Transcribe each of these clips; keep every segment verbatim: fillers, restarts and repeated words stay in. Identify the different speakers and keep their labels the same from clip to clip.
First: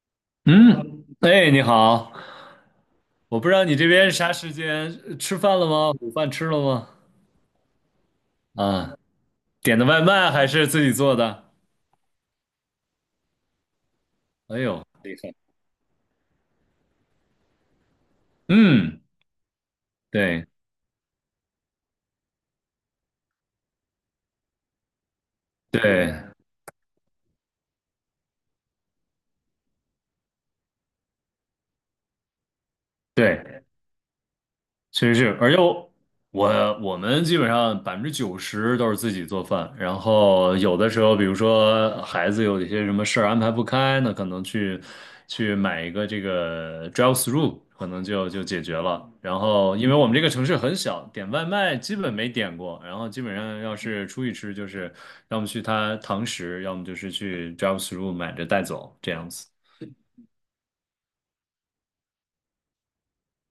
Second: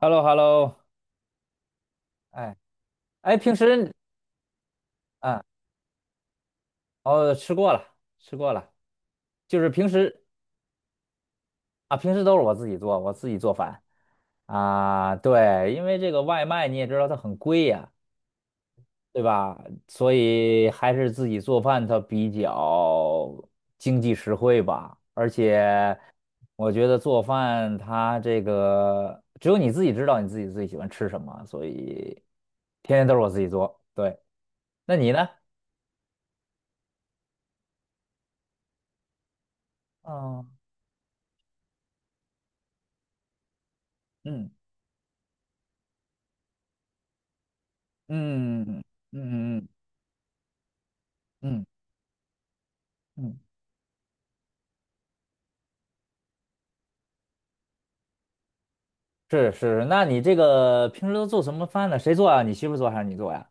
Speaker 1: h e l l o h e l l o
Speaker 2: 嗯，哎，你好，
Speaker 1: 哎哎，
Speaker 2: 我不知
Speaker 1: 平
Speaker 2: 道你这
Speaker 1: 时
Speaker 2: 边啥时间，呃吃
Speaker 1: 啊，
Speaker 2: 饭了吗？午饭吃了吗？
Speaker 1: 哦，吃过了，吃过了，
Speaker 2: 啊，
Speaker 1: 就是
Speaker 2: 点的
Speaker 1: 平
Speaker 2: 外
Speaker 1: 时
Speaker 2: 卖还是自己做的？
Speaker 1: 啊，平时都是我自己做，我自己做饭
Speaker 2: 哎呦，
Speaker 1: 啊，对，因为这个外卖你也知道它很贵呀，
Speaker 2: 嗯，
Speaker 1: 对吧？所
Speaker 2: 对
Speaker 1: 以还是自己做饭它比较经济实惠吧，而且
Speaker 2: 对
Speaker 1: 我觉得做饭它这个只有你自己知道你自己最喜欢吃什么，所以天天都是我自己
Speaker 2: 对，
Speaker 1: 做。对，那
Speaker 2: 确
Speaker 1: 你
Speaker 2: 实
Speaker 1: 呢？
Speaker 2: 是，而且我我我们基本上百分之九十都是自己做饭，然
Speaker 1: 嗯
Speaker 2: 后有的时候，比如说孩子有一些什么事儿安排不开，那可能
Speaker 1: 嗯。
Speaker 2: 去去买一个这个 drive through，可能就就解决
Speaker 1: 嗯
Speaker 2: 了。然
Speaker 1: 嗯嗯
Speaker 2: 后因为我们这个城市很小，点外
Speaker 1: 嗯，
Speaker 2: 卖基本没点过，然后基本
Speaker 1: 嗯
Speaker 2: 上要是出去吃，就是要么去他堂食，要么就是去 drive through 买着带走这样子。
Speaker 1: 是是是，那你这个平时都做什么饭呢？谁做啊？你媳妇做还是你做呀？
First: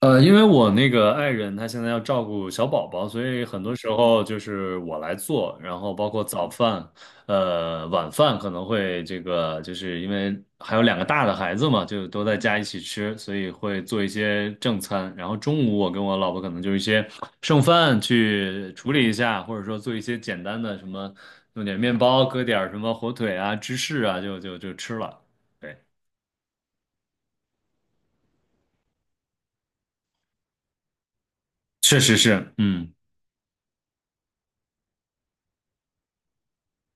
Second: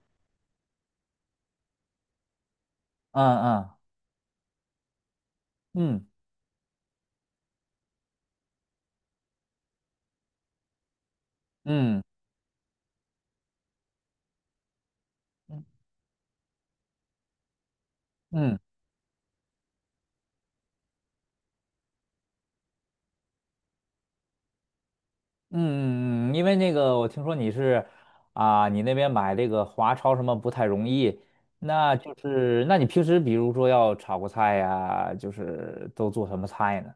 Speaker 2: 呃，因为我那个爱人她现在要照顾小宝宝，
Speaker 1: 嗯
Speaker 2: 所以很
Speaker 1: 嗯
Speaker 2: 多时候就是我来做，然后
Speaker 1: 嗯
Speaker 2: 包括早饭，呃，晚饭可能会这个，就是因为还有两个大的孩子嘛，
Speaker 1: 嗯
Speaker 2: 就都在家一起吃，所以会做一些正餐。然后中午
Speaker 1: 嗯
Speaker 2: 我跟我老婆可能就是一些剩饭
Speaker 1: 嗯
Speaker 2: 去处理一下，或者说做一些简单的什么，弄点面包，搁点儿什么火腿啊、芝士啊，就就就吃了。对，
Speaker 1: 嗯，嗯因为那个我听说你是啊，你那边买这个华超什么不太容易，那
Speaker 2: 确
Speaker 1: 就
Speaker 2: 实是，
Speaker 1: 是那你
Speaker 2: 嗯。
Speaker 1: 平时比如说要炒个菜呀，就是都做什么菜呢？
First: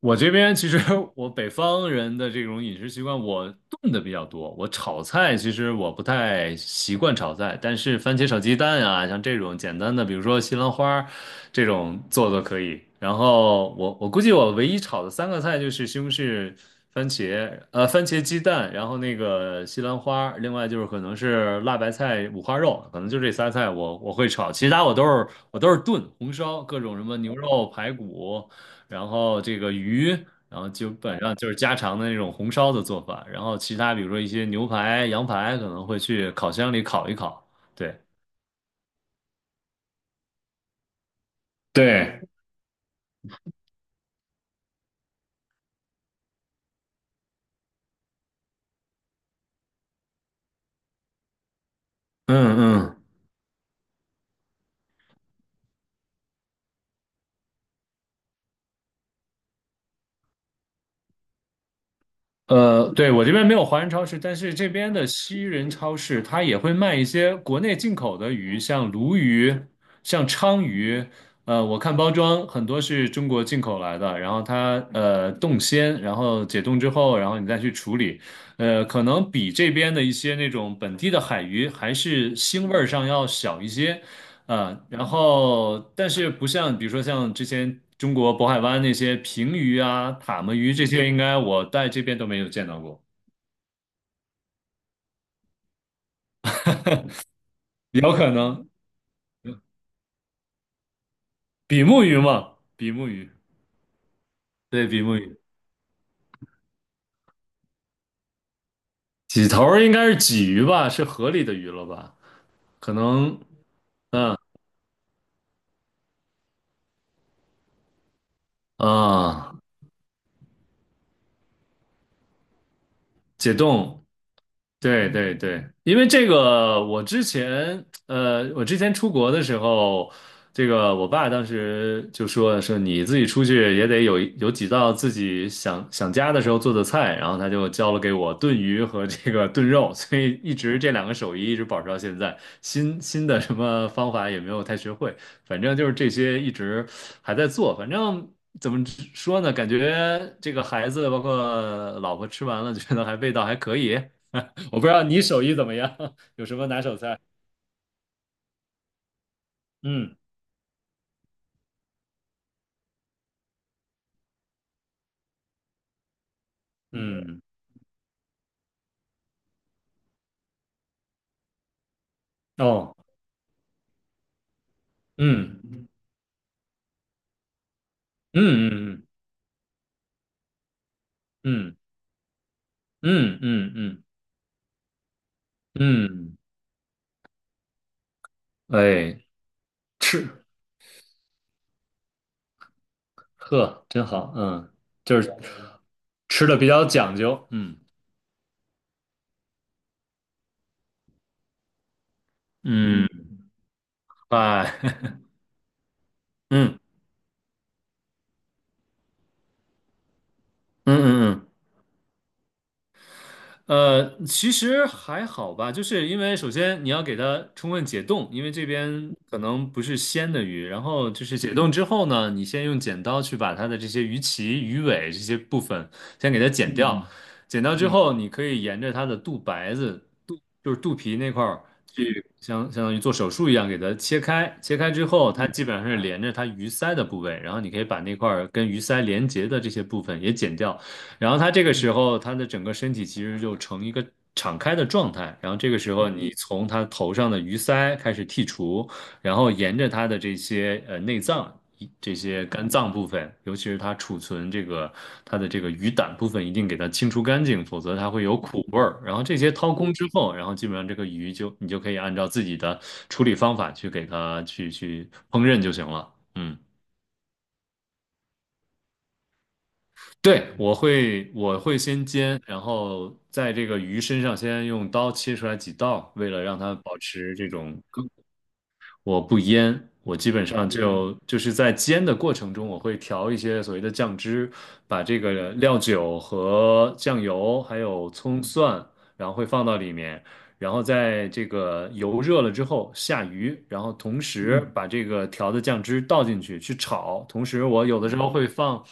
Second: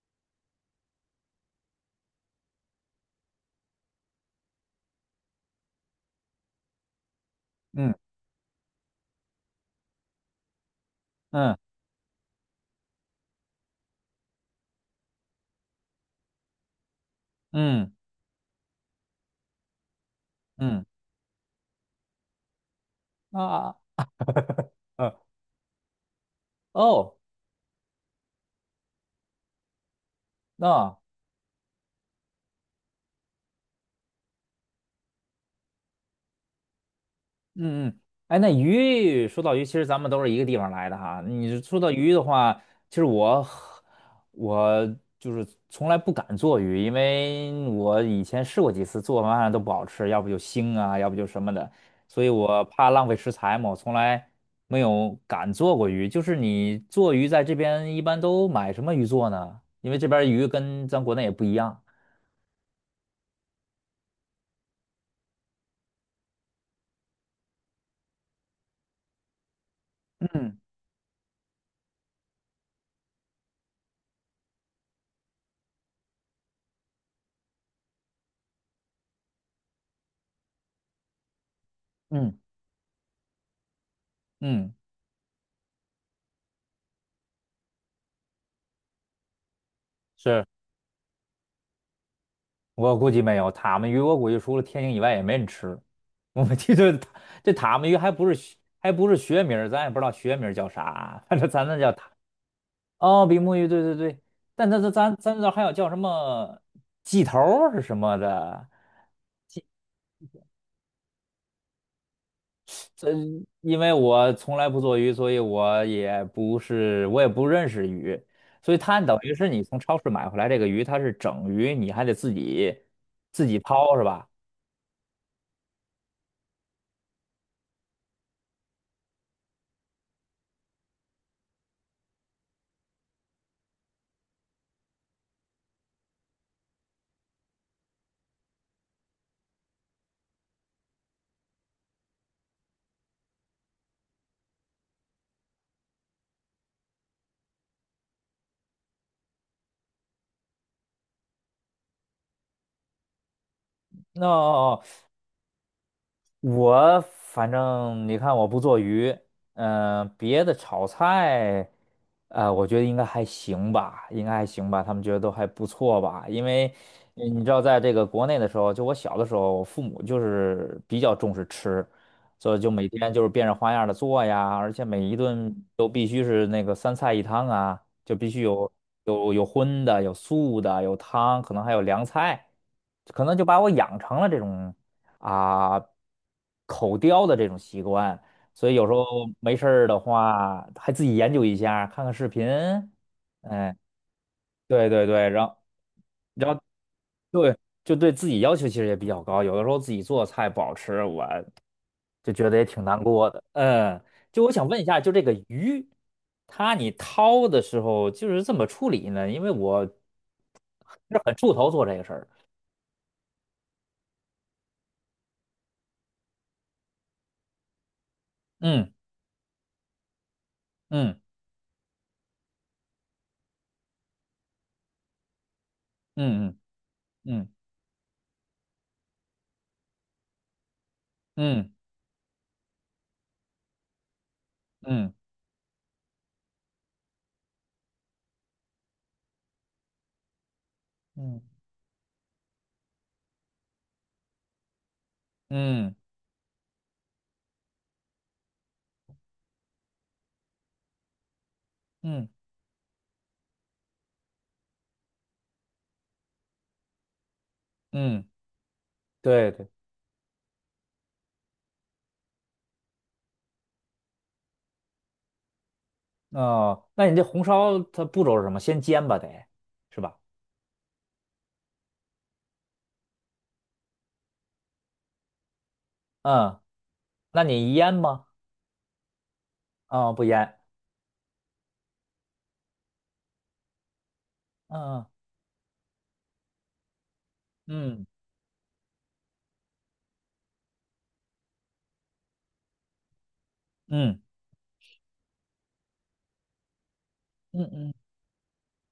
Speaker 2: 我这边其实我北方人的这种饮食习惯，我炖的比较多。我炒菜其实我不太习惯炒菜，但
Speaker 1: 嗯
Speaker 2: 是番茄炒鸡蛋啊，像这种简单的，比如说西兰花
Speaker 1: 嗯
Speaker 2: 这种做做可以。然后我我估计我唯一炒的三个菜就是西红柿、番茄，呃，
Speaker 1: 嗯
Speaker 2: 番茄鸡蛋，然后那个西兰花另外就
Speaker 1: 嗯
Speaker 2: 是可能是辣白菜、五花肉，可能就这
Speaker 1: 啊
Speaker 2: 仨菜我
Speaker 1: 啊
Speaker 2: 我会炒，其他我都
Speaker 1: 呃
Speaker 2: 是我都是炖、红烧，各种什
Speaker 1: 哦
Speaker 2: 么牛肉、排骨。然后这个鱼，然后基
Speaker 1: 那。
Speaker 2: 本上就是家常的那种红烧的做法，然后其他比如说一些牛排、羊排可能会去烤箱里烤一烤，
Speaker 1: 嗯
Speaker 2: 对。
Speaker 1: 嗯，哎，那鱼说到鱼，其实咱们都是一个地方来的哈。你说到鱼
Speaker 2: 对，
Speaker 1: 的话，其实我很我就是从来不敢做鱼，因为我以前试过几次，做完都不好吃，要不就腥啊，要不就什么的，所以我怕
Speaker 2: 嗯
Speaker 1: 浪费食材嘛，我从来没有敢做过鱼。就是你做鱼在这边一般都买什么鱼做呢？因为这边鱼跟咱国内也不一样。
Speaker 2: 呃，对，我这边没有华人超市，但是这边的西人超市它也会卖一些国内进口的鱼，像鲈鱼、像
Speaker 1: 嗯
Speaker 2: 鲳鱼。呃，我看包装很多是中国进口来的，然后它呃冻鲜，然后解冻之后，然后你再去处理，呃，可能比这边的一些那种本地的海鱼还是
Speaker 1: 嗯
Speaker 2: 腥味儿上要小一些，
Speaker 1: 嗯，
Speaker 2: 嗯，然后但是不像，比如说像之前中国渤海湾那些平鱼啊、塔
Speaker 1: 是。
Speaker 2: 目鱼这些，应该我在这边都没有见到
Speaker 1: 我
Speaker 2: 过。
Speaker 1: 估计没有塔目鱼，我估计除了天津以外也没人吃。我们这这这塔目鱼还
Speaker 2: 有
Speaker 1: 不
Speaker 2: 可
Speaker 1: 是学
Speaker 2: 能
Speaker 1: 还不是学名儿咱也不知道学名儿叫啥，反正咱那
Speaker 2: 比
Speaker 1: 叫
Speaker 2: 目
Speaker 1: 塔，
Speaker 2: 鱼嘛，比目
Speaker 1: 哦，
Speaker 2: 鱼，
Speaker 1: 比目鱼，对对对。但咱
Speaker 2: 对，
Speaker 1: 咱
Speaker 2: 比目
Speaker 1: 咱
Speaker 2: 鱼，
Speaker 1: 咱这还有叫什么鸡头儿是什么的？
Speaker 2: 几头儿应该是鲫鱼吧，是河里的鱼了吧？可
Speaker 1: 这
Speaker 2: 能
Speaker 1: 因为我从来不做鱼，所以我也不是我也不认识鱼，所以它等于是
Speaker 2: 啊，
Speaker 1: 你从超市买回来这个鱼，它是整鱼，你还得自己自
Speaker 2: 解
Speaker 1: 己抛
Speaker 2: 冻
Speaker 1: 是吧？
Speaker 2: 对对对，因为这个，我之前呃，我之前出国的时候，这个我爸当时就说说你自己出去也得有有几道自己想想家的时候做的菜，然后他就教了给我炖鱼和这个炖肉，所以一直这两个手艺一直保持到现在，新新的什么方法也没有太学会。反正就是这些一直还在做，反正怎么说呢？感觉这个孩子包括老婆吃完了，觉得还味道还可以。我
Speaker 1: 那
Speaker 2: 不知道你手艺怎么样，有什么拿手
Speaker 1: 我
Speaker 2: 菜？
Speaker 1: 反正你看，我不做鱼，嗯、
Speaker 2: 嗯
Speaker 1: 别的炒菜，呃，我觉得应该还行吧，应该还行吧，他们觉得都还不错吧，因为呃
Speaker 2: 嗯
Speaker 1: 你知道，在这个国内的时候，就我小的时候，我父母就是比较重视吃，所以就每
Speaker 2: 哦
Speaker 1: 天就是变着花样的做呀，而且每一顿
Speaker 2: 嗯
Speaker 1: 都必须是那个三菜一汤啊，就必须
Speaker 2: 嗯
Speaker 1: 有
Speaker 2: 嗯
Speaker 1: 有有荤的，有素的，有汤，可能还
Speaker 2: 嗯
Speaker 1: 有凉菜，可能
Speaker 2: 嗯
Speaker 1: 就把我
Speaker 2: 嗯
Speaker 1: 养
Speaker 2: 嗯
Speaker 1: 成了这种。啊、
Speaker 2: 嗯，
Speaker 1: 口叼的这种习惯，所以有时候
Speaker 2: 嗯哎，
Speaker 1: 没事儿的
Speaker 2: 吃
Speaker 1: 话，还自己研究一下，看看视频。哎，
Speaker 2: 呵真好，嗯，
Speaker 1: 对对
Speaker 2: 就
Speaker 1: 对，
Speaker 2: 是
Speaker 1: 然后
Speaker 2: 吃
Speaker 1: 然
Speaker 2: 的
Speaker 1: 后
Speaker 2: 比较讲究，
Speaker 1: 对，
Speaker 2: 嗯
Speaker 1: 就对自己要求其实也比较高，有的时候自己做菜不好吃，我就觉得也挺难
Speaker 2: 嗯，
Speaker 1: 过的。嗯，就我想问一下，
Speaker 2: 哎，
Speaker 1: 就这个鱼，它
Speaker 2: 嗯
Speaker 1: 你掏的时候就是怎么处理呢？因为我是
Speaker 2: 嗯
Speaker 1: 很
Speaker 2: 嗯嗯。
Speaker 1: 怵头做这个事儿。
Speaker 2: 呃，其实还好吧，就是因为首先你要给它充分解冻，因为这
Speaker 1: 嗯
Speaker 2: 边可能不是鲜的鱼，然后
Speaker 1: 嗯
Speaker 2: 就是解冻之后呢，你先用剪刀去把它的这些鱼鳍、鱼尾这些部分先给它
Speaker 1: 嗯
Speaker 2: 剪掉，嗯
Speaker 1: 嗯
Speaker 2: 剪掉之嗯后，你可以沿着它的肚白子、肚就是肚皮那块儿
Speaker 1: 嗯
Speaker 2: 去相相当于做手术一样给它切开，切开
Speaker 1: 嗯
Speaker 2: 之
Speaker 1: 嗯
Speaker 2: 后，它嗯基本上是连着它鱼鳃的部位，然后你可以把那块儿跟鱼鳃连接的这些部分也剪掉。然后
Speaker 1: 嗯。
Speaker 2: 他这个时候他的整个身体其实就呈一个敞开的状态，然后这个时
Speaker 1: 嗯
Speaker 2: 候你嗯从他头上的鱼鳃开始剔除，然后沿着他的这些呃内脏。一这
Speaker 1: 嗯
Speaker 2: 些肝脏部分，尤其是它储存这个它的这个鱼胆部分，一定给它清除干净，否则它会
Speaker 1: 嗯，
Speaker 2: 有苦味儿。然后这
Speaker 1: 对
Speaker 2: 些
Speaker 1: 对，
Speaker 2: 掏空嗯之后，然后基本上这个鱼就你就可以按照自己的处理方法去给它去去烹饪就行了。嗯。
Speaker 1: 哦，那你这红烧它步骤是什么？先煎吧，得是吧？
Speaker 2: 对，我会我会先煎，然后在这个鱼身上先用刀切出来几道，为了让
Speaker 1: 嗯，
Speaker 2: 它保持
Speaker 1: 那
Speaker 2: 这
Speaker 1: 你
Speaker 2: 种。
Speaker 1: 腌吗？
Speaker 2: 我不腌，
Speaker 1: 啊、
Speaker 2: 我
Speaker 1: 不
Speaker 2: 基本
Speaker 1: 腌。
Speaker 2: 上就就是在煎的过程中，我会调一些所谓的酱汁，把
Speaker 1: 嗯
Speaker 2: 这个料酒和酱油还
Speaker 1: 嗯
Speaker 2: 有葱蒜，然后会放到里面，然后在这个油热了之后下鱼，然后
Speaker 1: 嗯
Speaker 2: 同时把这个调的酱汁倒进去去炒，同
Speaker 1: 嗯
Speaker 2: 时我
Speaker 1: 嗯
Speaker 2: 有的时候会放。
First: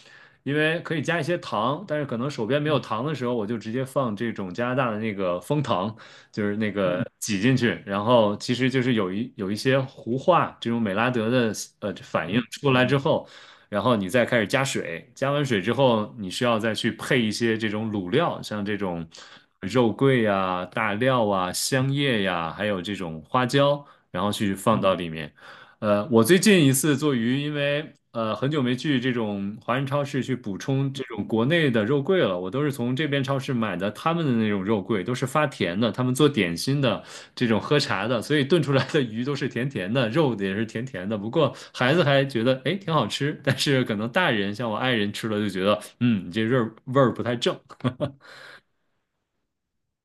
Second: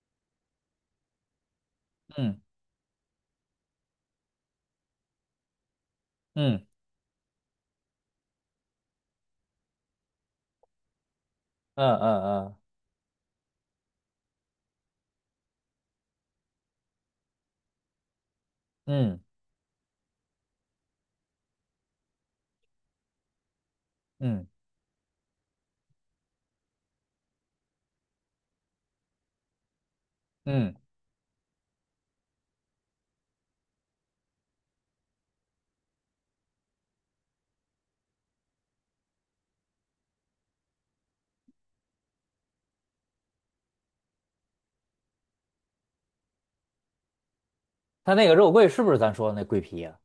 Speaker 2: 因为可以加一些糖，但是可能
Speaker 1: 嗯
Speaker 2: 手边没有糖的时候，我就直接放这种加拿大的那个枫糖，就是
Speaker 1: 嗯
Speaker 2: 那个挤进去，然后其实就是有一有一些糊化这种美拉德的呃反应嗯
Speaker 1: 嗯
Speaker 2: 出来之后，然后你再开始加水，加完水之后，你需要再去配一些这种卤料，像这种
Speaker 1: 嗯嗯
Speaker 2: 肉桂呀、大料啊、香叶呀，还有这种花椒，然后
Speaker 1: 嗯
Speaker 2: 去放到嗯里面。呃，我最近一次做鱼，因为呃很久没去这种华人超市去补
Speaker 1: 嗯，
Speaker 2: 充这种国内的肉桂了，我都是从这边超市买的他们的那种肉桂，都是发甜的，他们做点心的，这种喝茶的，所以炖出来的鱼都是甜甜的，肉也是甜甜的。不过孩子还觉得哎挺好吃，但是可能大人像我爱人吃了就觉得嗯你这味儿味儿不太正。
Speaker 1: 它那个肉桂是不是咱说的那桂皮呀？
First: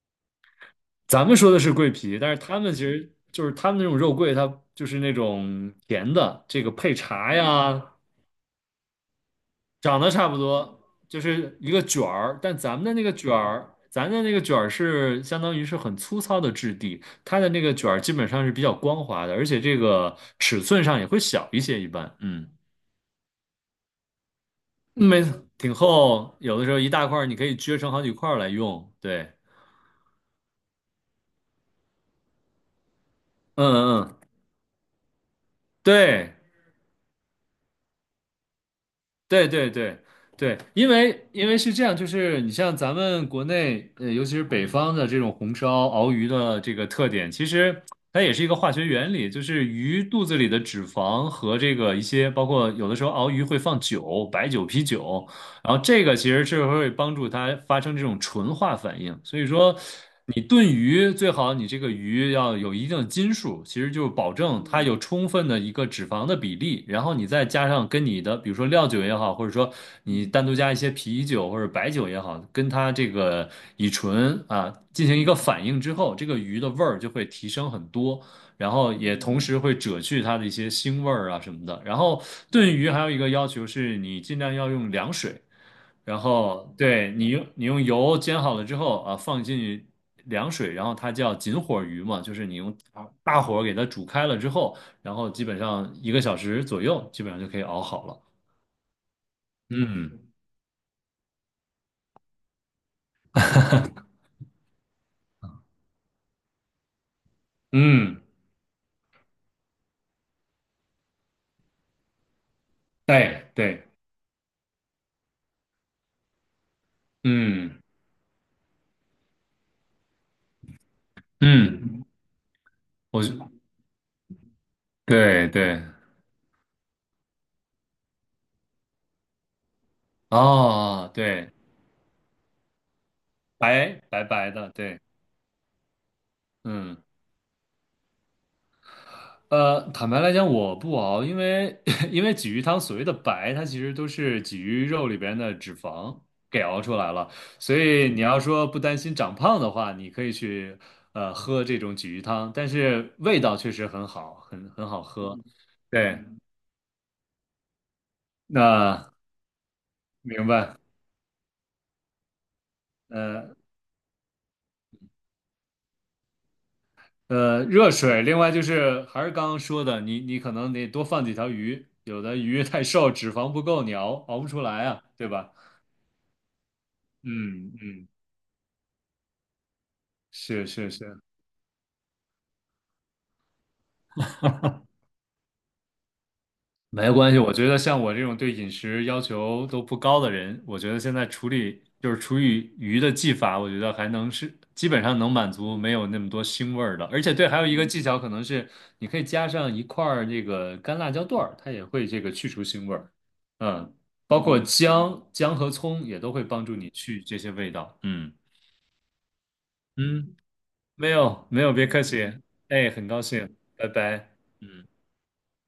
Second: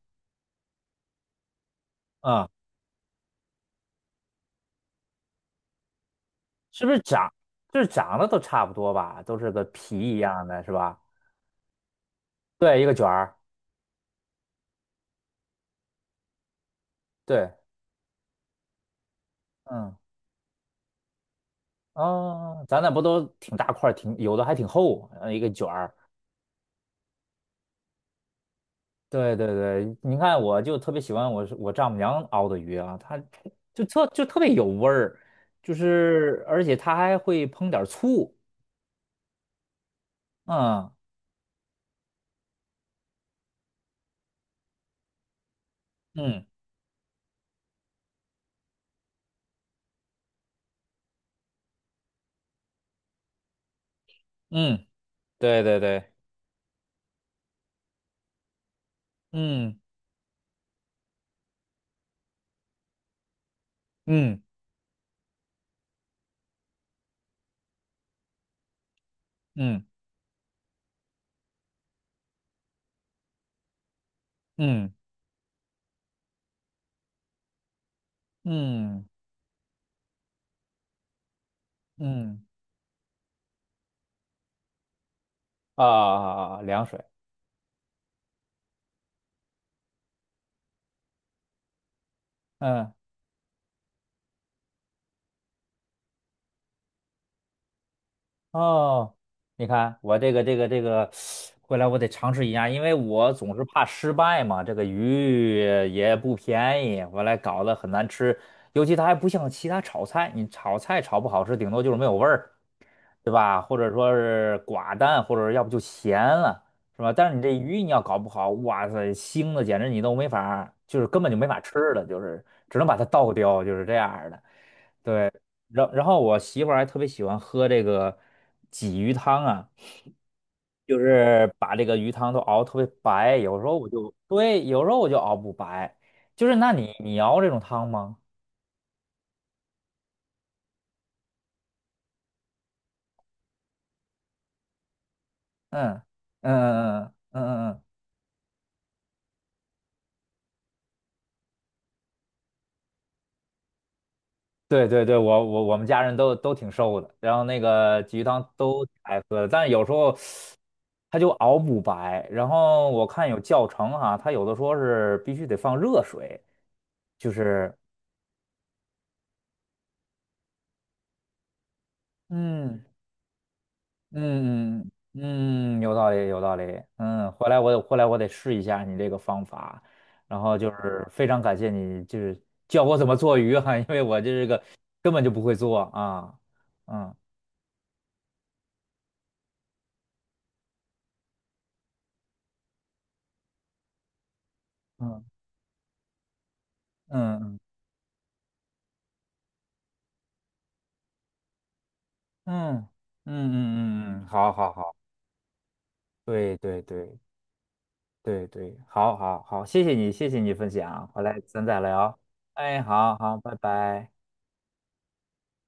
Speaker 2: 咱们说的是桂皮，但是
Speaker 1: 嗯，
Speaker 2: 他们其实就是他们那种肉桂，它就是那种甜的，这个
Speaker 1: 是不
Speaker 2: 配
Speaker 1: 是长，
Speaker 2: 茶
Speaker 1: 就是
Speaker 2: 呀，
Speaker 1: 长得都差不多吧？都是个皮
Speaker 2: 长得
Speaker 1: 一
Speaker 2: 差不
Speaker 1: 样的，是
Speaker 2: 多，
Speaker 1: 吧？
Speaker 2: 就是一个卷儿，但咱
Speaker 1: 对，
Speaker 2: 们
Speaker 1: 一个
Speaker 2: 的那
Speaker 1: 卷
Speaker 2: 个卷
Speaker 1: 儿。
Speaker 2: 儿，咱的那个卷儿是相当于是很粗糙的质地，它的
Speaker 1: 对，
Speaker 2: 那个卷儿基本上是比较光滑的，而且这
Speaker 1: 嗯，
Speaker 2: 个尺寸上也会小一些，一般，嗯，
Speaker 1: 哦，咱那不都挺大块儿，挺有的还挺厚，
Speaker 2: 没，
Speaker 1: 呃一
Speaker 2: 错，
Speaker 1: 个卷
Speaker 2: 挺
Speaker 1: 儿。
Speaker 2: 厚，有的时候一大块儿你可以撅成好几块儿来用，对，
Speaker 1: 对对对，你看，我就特别喜欢我是我丈母娘熬的鱼啊，它
Speaker 2: 嗯
Speaker 1: 就
Speaker 2: 嗯
Speaker 1: 特
Speaker 2: 嗯，
Speaker 1: 就特别有味儿，就
Speaker 2: 对。
Speaker 1: 是而且它还会烹点儿醋，
Speaker 2: 对对对对，因
Speaker 1: 嗯
Speaker 2: 为因为是这样，就是你像咱们国内，呃，尤其是北方的这种红烧熬鱼
Speaker 1: 嗯
Speaker 2: 的这个特点，其实它也是一个化学原理，就是鱼肚子里的脂肪和这个一些，包括有的时候熬鱼会放酒、白酒、啤
Speaker 1: 嗯，
Speaker 2: 酒，
Speaker 1: 对
Speaker 2: 然
Speaker 1: 对
Speaker 2: 后这
Speaker 1: 对，
Speaker 2: 个其实是会帮助它发生这种纯化反应。所以说，
Speaker 1: 嗯
Speaker 2: 你炖鱼最好你这个鱼要有一定的斤数，其实就是保
Speaker 1: 嗯
Speaker 2: 证它有充分的一个脂肪的比例，然后你再加上跟你的，比如说料酒也好，或者说
Speaker 1: 嗯
Speaker 2: 你单独加一些啤酒或者白酒也好，跟它这个乙醇啊
Speaker 1: 嗯
Speaker 2: 进行一个反应之后，这个鱼的味儿就会提升很多。然后
Speaker 1: 嗯
Speaker 2: 也同时会遮去它的一些腥味儿啊什么的。然
Speaker 1: 嗯
Speaker 2: 后
Speaker 1: 嗯
Speaker 2: 炖鱼还有一个要求是你尽量要用凉水，
Speaker 1: 啊，啊
Speaker 2: 然
Speaker 1: 啊啊
Speaker 2: 后
Speaker 1: 凉水，
Speaker 2: 对你用你用油煎好了之后啊，放进凉水，然后它叫紧火鱼嘛，就是你用
Speaker 1: 嗯。
Speaker 2: 大大火给它煮开了之后，然后基本上一个小时左右，基本上就可以熬好了。
Speaker 1: 哦，你看我
Speaker 2: 嗯
Speaker 1: 这个这个这个，回来我得尝试一下，因为我总是怕失败嘛。这个鱼也不便宜，回来搞得很难
Speaker 2: 嗯，
Speaker 1: 吃，尤其它还不像其他炒菜，你炒菜炒不好吃，顶多就是没有味儿，对
Speaker 2: 对
Speaker 1: 吧？或
Speaker 2: 对，
Speaker 1: 者说是寡淡，或者要不就咸了，是吧？但是你这
Speaker 2: 嗯
Speaker 1: 鱼你要搞不好，哇塞，腥的简直你都没法儿就是根本就没法吃
Speaker 2: 嗯，
Speaker 1: 了，就是只能把它倒
Speaker 2: 我
Speaker 1: 掉，就是这样儿的。对，
Speaker 2: 对对，
Speaker 1: 然然后我媳妇儿还特别喜欢喝这个鲫鱼汤啊，就
Speaker 2: 哦对，
Speaker 1: 是把这个鱼汤都熬特别白，有时候我
Speaker 2: 白
Speaker 1: 就
Speaker 2: 白白
Speaker 1: 对，
Speaker 2: 的，
Speaker 1: 有时候
Speaker 2: 对，
Speaker 1: 我就熬不白，就是那你
Speaker 2: 嗯。
Speaker 1: 你熬这种汤吗？
Speaker 2: 呃，坦白来讲，我不熬，因为 因为鲫鱼汤所谓的白，它其实都是鲫鱼肉里边的脂
Speaker 1: 嗯
Speaker 2: 肪
Speaker 1: 嗯
Speaker 2: 给熬出
Speaker 1: 嗯
Speaker 2: 来
Speaker 1: 嗯
Speaker 2: 了，
Speaker 1: 嗯嗯
Speaker 2: 所
Speaker 1: 嗯，
Speaker 2: 以你要说不担心长胖的话，你可以去呃喝这种鲫鱼汤，但是味道确实很好，很
Speaker 1: 对
Speaker 2: 很好
Speaker 1: 对对，
Speaker 2: 喝。
Speaker 1: 我我我们家人
Speaker 2: 对，
Speaker 1: 都都挺瘦的，然后那个鲫鱼汤都挺
Speaker 2: 那
Speaker 1: 爱喝的，但是有时候
Speaker 2: 明白。
Speaker 1: 它就熬不白，然后我看有
Speaker 2: 呃
Speaker 1: 教程哈、它有的说是必须得放热水，就
Speaker 2: 呃，
Speaker 1: 是
Speaker 2: 热水，另外就是还是刚刚说的，你你可能得多放几条鱼，有的鱼太
Speaker 1: 嗯。
Speaker 2: 瘦，脂肪不够，你熬熬不出
Speaker 1: 嗯
Speaker 2: 来
Speaker 1: 嗯
Speaker 2: 啊，对吧？
Speaker 1: 嗯，有道理，有道理。嗯，回来我
Speaker 2: 嗯
Speaker 1: 得回来
Speaker 2: 嗯，
Speaker 1: 我得试一下你这个方法，然后
Speaker 2: 是
Speaker 1: 就
Speaker 2: 是
Speaker 1: 是
Speaker 2: 是。
Speaker 1: 非常感谢你，就是教我怎么做鱼哈，因为我这个根本就不会做啊。
Speaker 2: 没
Speaker 1: 嗯
Speaker 2: 关系，我觉得像我这种对饮食要求都不高的人，我觉得现在处理就是处理鱼的技法，我觉得还能是基本上
Speaker 1: 嗯
Speaker 2: 能满足没有那么多腥味儿的。而且
Speaker 1: 嗯
Speaker 2: 对，还
Speaker 1: 嗯
Speaker 2: 有一个技巧可能是你可以加上一块儿这个干辣椒段儿，它也会这个去除腥
Speaker 1: 嗯
Speaker 2: 味儿。
Speaker 1: 嗯
Speaker 2: 嗯，
Speaker 1: 嗯嗯，嗯
Speaker 2: 包
Speaker 1: 好
Speaker 2: 括
Speaker 1: 好好，
Speaker 2: 姜、姜和葱也都会
Speaker 1: 对
Speaker 2: 帮助
Speaker 1: 对
Speaker 2: 你
Speaker 1: 对
Speaker 2: 去这些味道。嗯
Speaker 1: 对对，好好好，谢谢你，谢
Speaker 2: 嗯，
Speaker 1: 谢你分享，
Speaker 2: 没
Speaker 1: 回来
Speaker 2: 有没
Speaker 1: 咱
Speaker 2: 有，
Speaker 1: 再
Speaker 2: 别客
Speaker 1: 聊。
Speaker 2: 气。
Speaker 1: 哎，
Speaker 2: 哎，很
Speaker 1: 好
Speaker 2: 高
Speaker 1: 好，拜
Speaker 2: 兴，拜
Speaker 1: 拜。
Speaker 2: 拜。嗯。